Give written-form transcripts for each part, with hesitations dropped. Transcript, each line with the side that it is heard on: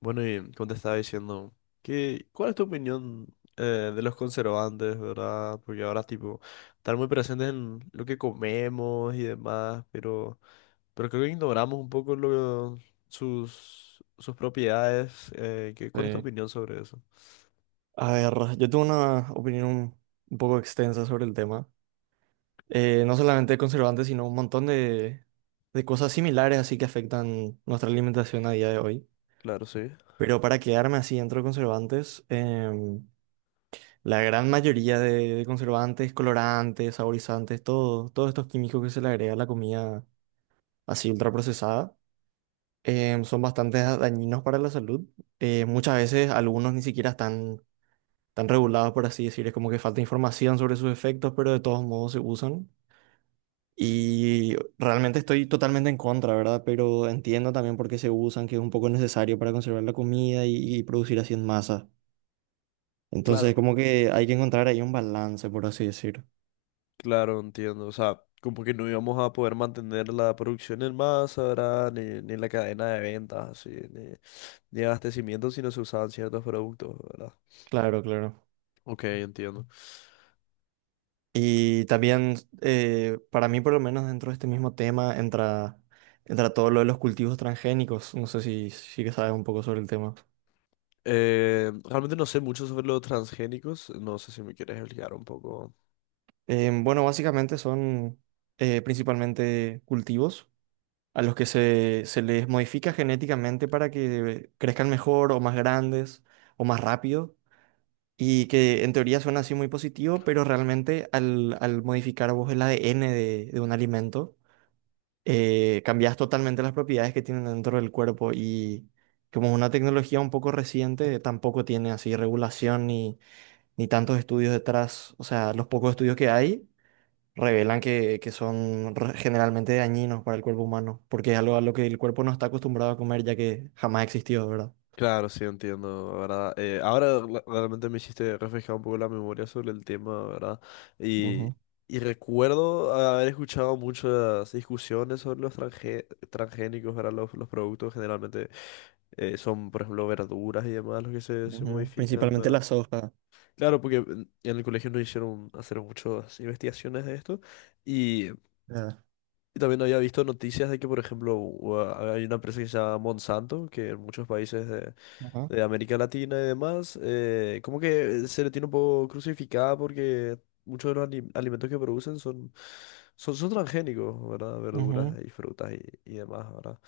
left: Bueno, y como te estaba diciendo, ¿Cuál es tu opinión de los conservantes, verdad? Porque ahora, tipo, están muy presentes en lo que comemos y demás, pero creo que ignoramos un poco sus propiedades. ¿Cuál es tu
right: Sí.
left: opinión sobre eso?
right: A ver, yo tengo una opinión un poco extensa sobre el tema. No solamente conservantes, sino un montón de cosas similares así que afectan nuestra alimentación a día de hoy.
left: Claro, sí.
right: Pero para quedarme así dentro de conservantes, la gran mayoría de conservantes, colorantes, saborizantes, todos estos químicos que se le agrega a la comida así ultraprocesada, son bastante dañinos para la salud. Muchas veces algunos ni siquiera están tan reguladas, por así decir. Es como que falta información sobre sus efectos, pero de todos modos se usan. Y realmente estoy totalmente en contra, ¿verdad? Pero entiendo también por qué se usan, que es un poco necesario para conservar la comida y producir así en masa.
left: Claro.
right: Entonces, como que hay que encontrar ahí un balance, por así decir.
left: Claro, entiendo. O sea, como que no íbamos a poder mantener la producción en masa, ¿verdad? Ni la cadena de ventas, así, ni abastecimiento si no se usaban ciertos productos, ¿verdad?
right: Claro, claro.
left: Ok, entiendo.
right: Y también, para mí por lo menos dentro de este mismo tema entra todo lo de los cultivos transgénicos. No sé si que sabes un poco sobre el tema.
left: Realmente no sé mucho sobre los transgénicos. No sé si me quieres explicar un poco.
right: Bueno, básicamente son principalmente cultivos a los que se les modifica genéticamente para que crezcan mejor o más grandes o más rápido y que en teoría suena así muy positivo, pero realmente al modificar vos el ADN de un alimento, cambias totalmente las propiedades que tienen dentro del cuerpo y como es una tecnología un poco reciente, tampoco tiene así regulación ni, ni tantos estudios detrás, o sea, los pocos estudios que hay revelan que son generalmente dañinos para el cuerpo humano, porque es algo a lo que el cuerpo no está acostumbrado a comer ya que jamás existió, ¿verdad?
left: Claro, sí, entiendo, ¿verdad? Realmente me hiciste refrescar un poco la memoria sobre el tema, ¿verdad? Y,
right: Ujú.
left: y recuerdo haber escuchado muchas discusiones sobre los transgénicos, ¿verdad? Los productos generalmente son, por ejemplo, verduras y demás los que se
right: Ujú.
left: modifican,
right: Principalmente
left: ¿verdad?
right: la soja.
left: Claro, porque en el colegio nos hicieron hacer muchas investigaciones de esto.
right: ¿Verdad?
left: Y también había visto noticias de que, por ejemplo, hay una empresa que se llama Monsanto, que en muchos países de,
right: Ajá.
left: de América Latina y demás, como que se le tiene un poco crucificada porque muchos de los alimentos que producen son transgénicos, ¿verdad? Verduras
right: Ujú.
left: y frutas y demás, ¿verdad?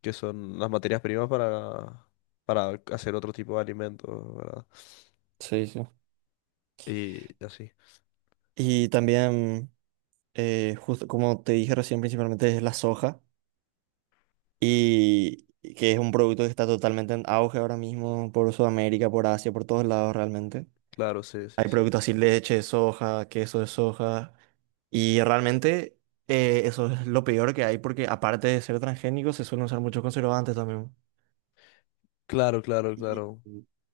left: Que son las materias primas para hacer otro tipo de alimentos, ¿verdad?
right: Sí, sí.
left: Y así.
right: Y también, justo como te dije recién, principalmente es la soja, y que es un producto que está totalmente en auge ahora mismo por Sudamérica, por Asia, por todos lados realmente.
left: Claro, sí, sí,
right: Hay
left: sí.
right: productos así, leche de soja, queso de soja. Y realmente eso es lo peor que hay porque aparte de ser transgénico se suelen usar muchos conservantes también.
left: Claro, claro,
right: Y,
left: claro.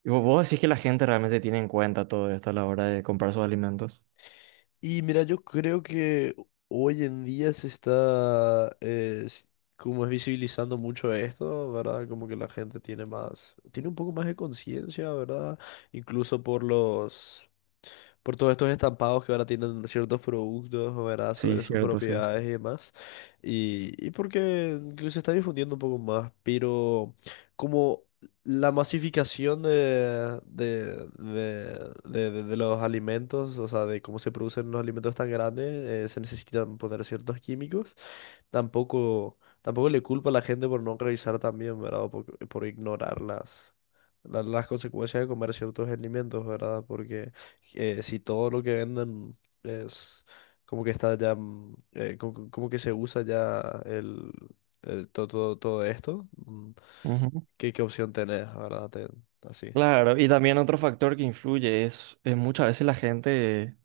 right: y vos decís que la gente realmente tiene en cuenta todo esto a la hora de comprar sus alimentos.
left: Y mira, yo creo que hoy en día se está, como es visibilizando mucho esto, ¿verdad? Como que la gente tiene un poco más de conciencia, ¿verdad? Incluso por todos estos estampados que ahora tienen ciertos productos, ¿verdad?
right: Sí,
left: Sobre sus
right: cierto, sí.
left: propiedades y demás. Y porque que se está difundiendo un poco más, pero como la masificación de los alimentos, o sea, de cómo se producen los alimentos tan grandes, se necesitan poner ciertos químicos. Tampoco le culpo a la gente por no revisar también, ¿verdad? O por ignorar las consecuencias de comer ciertos alimentos, ¿verdad? Porque si todo lo que venden es como que está ya, que se usa ya el, todo esto,
right: Ujú.
left: ¿Qué opción tenés, ¿verdad? Así.
right: Claro, y también otro factor que influye es muchas veces la gente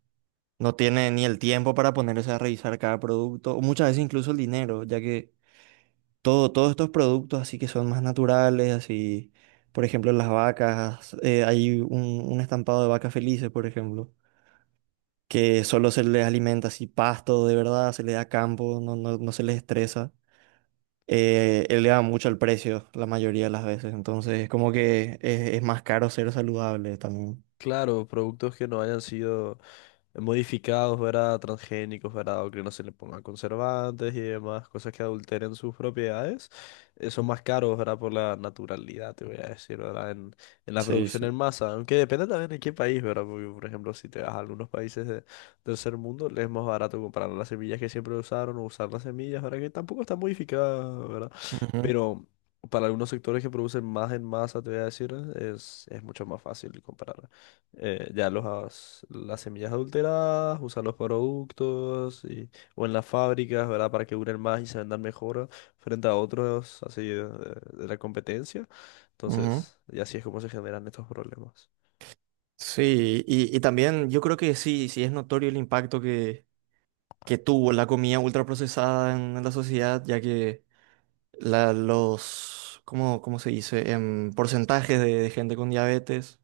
right: no tiene ni el tiempo para ponerse a revisar cada producto, o muchas veces incluso el dinero, ya que todos estos productos así que son más naturales, así, por ejemplo, las vacas, hay un estampado de vacas felices, por ejemplo, que solo se les alimenta así pasto de verdad, se les da campo, no, no, no se les estresa. Eleva mucho el precio la mayoría de las veces, entonces es como que es más caro ser saludable también.
left: Claro, productos que no hayan sido modificados, ¿verdad? Transgénicos, ¿verdad? O que no se le pongan conservantes y demás, cosas que adulteren sus propiedades, son más caros, ¿verdad? Por la naturalidad, te voy a decir, ¿verdad? En la
right: Sí,
left: producción en
right: sí.
left: masa, aunque depende también de qué país, ¿verdad? Porque, por ejemplo, si te vas a algunos países de tercer mundo, les es más barato comprar las semillas que siempre usaron o usar las semillas, ¿verdad? Que tampoco están modificadas, ¿verdad?
right: Ujú,
left: Pero para algunos sectores que producen más en masa, te voy a decir, es mucho más fácil comparar ya las semillas adulteradas, usar los productos o en las fábricas, ¿verdad? Para que duren más y se vendan mejor frente a otros así de la competencia.
right: ujú.
left: Entonces, y así es como se generan estos problemas.
right: Sí, y también yo creo que sí, sí es notorio el impacto que tuvo la comida ultraprocesada en la sociedad, ya que ¿cómo, cómo se dice? Porcentajes de gente con diabetes,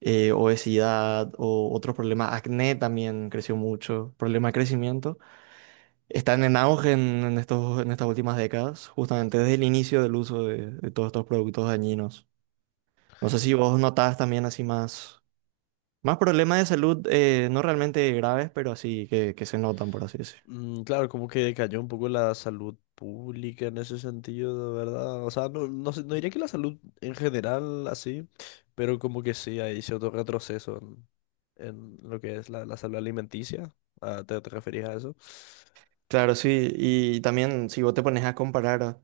right: obesidad o otros problemas. Acné también creció mucho, problema de crecimiento. Están en auge en estos, en estas últimas décadas, justamente desde el inicio del uso de todos estos productos dañinos. No sé si vos notás también así más problemas de salud, no realmente graves, pero así que se notan, por así decirlo.
left: Claro, como que decayó un poco la salud pública en ese sentido, de verdad. O sea, no diría que la salud en general así, pero como que sí, hay cierto retroceso en, lo que es la salud alimenticia. Ah, ¿te referías a eso?
right: Claro, sí, y también si vos te pones a comparar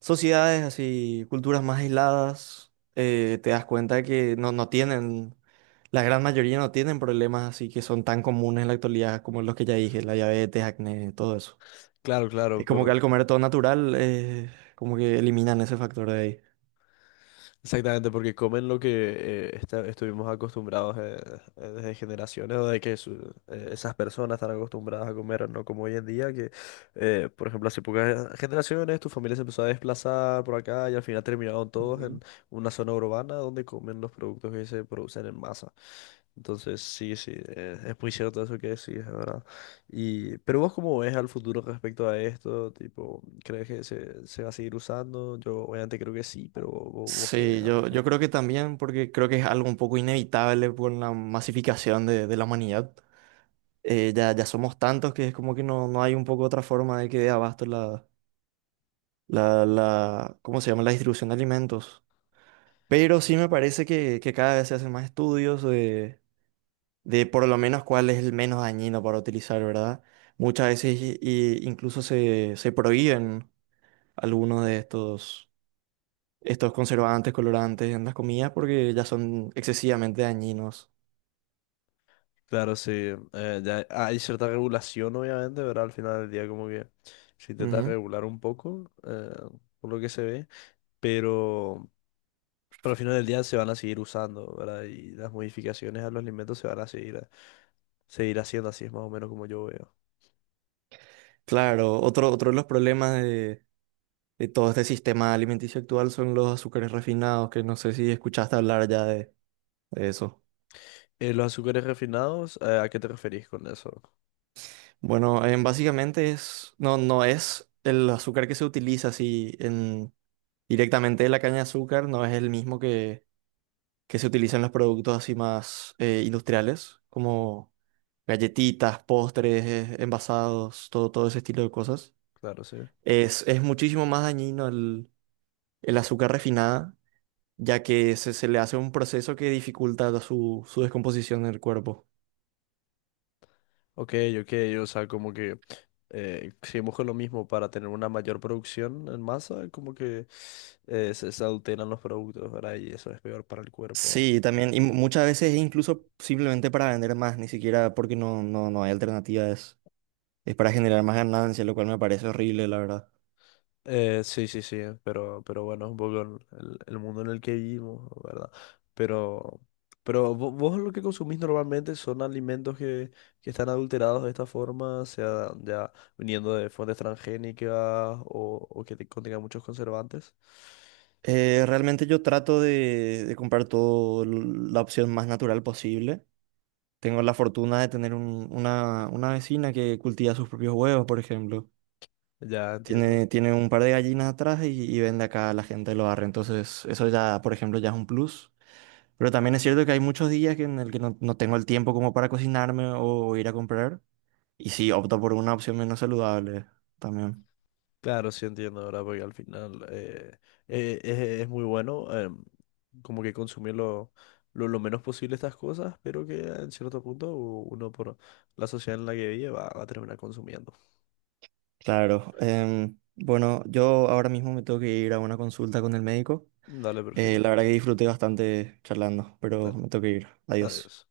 right: sociedades así, culturas más aisladas, te das cuenta que no, no tienen, la gran mayoría no tienen problemas así que son tan comunes en la actualidad como los que ya dije, la diabetes, acné, todo eso.
left: Claro, claro,
right: Es como que al comer todo natural, como que eliminan ese factor de ahí.
left: exactamente, porque comen lo que estuvimos acostumbrados desde generaciones, o de que esas personas están acostumbradas a comer, no como hoy en día, que, por ejemplo, hace pocas generaciones tu familia se empezó a desplazar por acá y al final terminaron todos en
right: Ujú.
left: una zona urbana donde comen los productos que se producen en masa. Entonces, sí, sí, es muy cierto eso que decís, es ¿verdad? Pero vos cómo ves al futuro respecto a esto, tipo, ¿crees que se va a seguir usando? Yo obviamente creo que sí, pero vos qué ves
right: Sí,
left: al
right: yo
left: respecto.
right: creo que también, porque creo que es algo un poco inevitable por la masificación de la humanidad. Ya ya somos tantos que es como que no, no hay un poco otra forma de que dé abasto la, ¿cómo se llama? La distribución de alimentos. Pero sí me parece que cada vez se hacen más estudios de por lo menos cuál es el menos dañino para utilizar, ¿verdad? Muchas veces incluso se prohíben algunos de estos conservantes, colorantes en las comidas porque ya son excesivamente dañinos.
left: Claro, sí, ya hay cierta regulación obviamente, pero al final del día como que se intenta
right: Ujú.
left: regular un poco, por lo que se ve, pero, pero al final del día se van a seguir usando, ¿verdad? Y las modificaciones a los alimentos se van a seguir, seguir haciendo, así es más o menos como yo veo.
right: Claro, otro de los problemas de todo este sistema alimenticio actual son los azúcares refinados, que no sé si escuchaste hablar ya de eso.
left: Los azúcares refinados, ¿a qué te referís con eso?
right: Bueno, básicamente es, no, no es el azúcar que se utiliza así en, directamente de la caña de azúcar, no es el mismo que se utiliza en los productos así más industriales, como galletitas, postres, envasados, todo ese estilo de cosas.
left: Claro, sí.
right: Es muchísimo más dañino el azúcar refinada ya que se le hace un proceso que dificulta su descomposición en el cuerpo.
left: Ok, ok, o sea, como que seguimos con lo mismo para tener una mayor producción en masa, como que se adulteran los productos, ¿verdad? Y eso es peor para el cuerpo.
right: Sí, también, y muchas veces es incluso simplemente para vender más, ni siquiera porque no, no, no hay alternativas, es para generar más ganancias, lo cual me parece horrible, la verdad.
left: Sí, sí, sí, pero bueno, es un poco el mundo en el que vivimos, ¿verdad? Pero, pero lo que consumís normalmente son alimentos que están adulterados de esta forma, sea ya viniendo de fuentes transgénicas o que contengan muchos conservantes.
right: Realmente yo trato de comprar todo la opción más natural posible. Tengo la fortuna de tener una vecina que cultiva sus propios huevos, por ejemplo.
left: Ya entiendo.
right: Tiene un par de gallinas atrás y vende acá a la gente lo barrio. Entonces, eso ya, por ejemplo, ya es un plus. Pero también es cierto que hay muchos días que en el que no, no tengo el tiempo como para cocinarme o ir a comprar. Y sí, opto por una opción menos saludable también.
left: Claro, sí entiendo, ¿verdad? Porque al final es muy bueno como que consumir lo menos posible estas cosas, pero que en cierto punto uno por la sociedad en la que vive va a terminar consumiendo.
right: Claro. Bueno, yo ahora mismo me tengo que ir a una consulta con el médico.
left: Dale, perfecto.
right: La verdad que disfruté bastante charlando, pero
left: Dale,
right: me tengo que ir. Adiós.
left: adiós.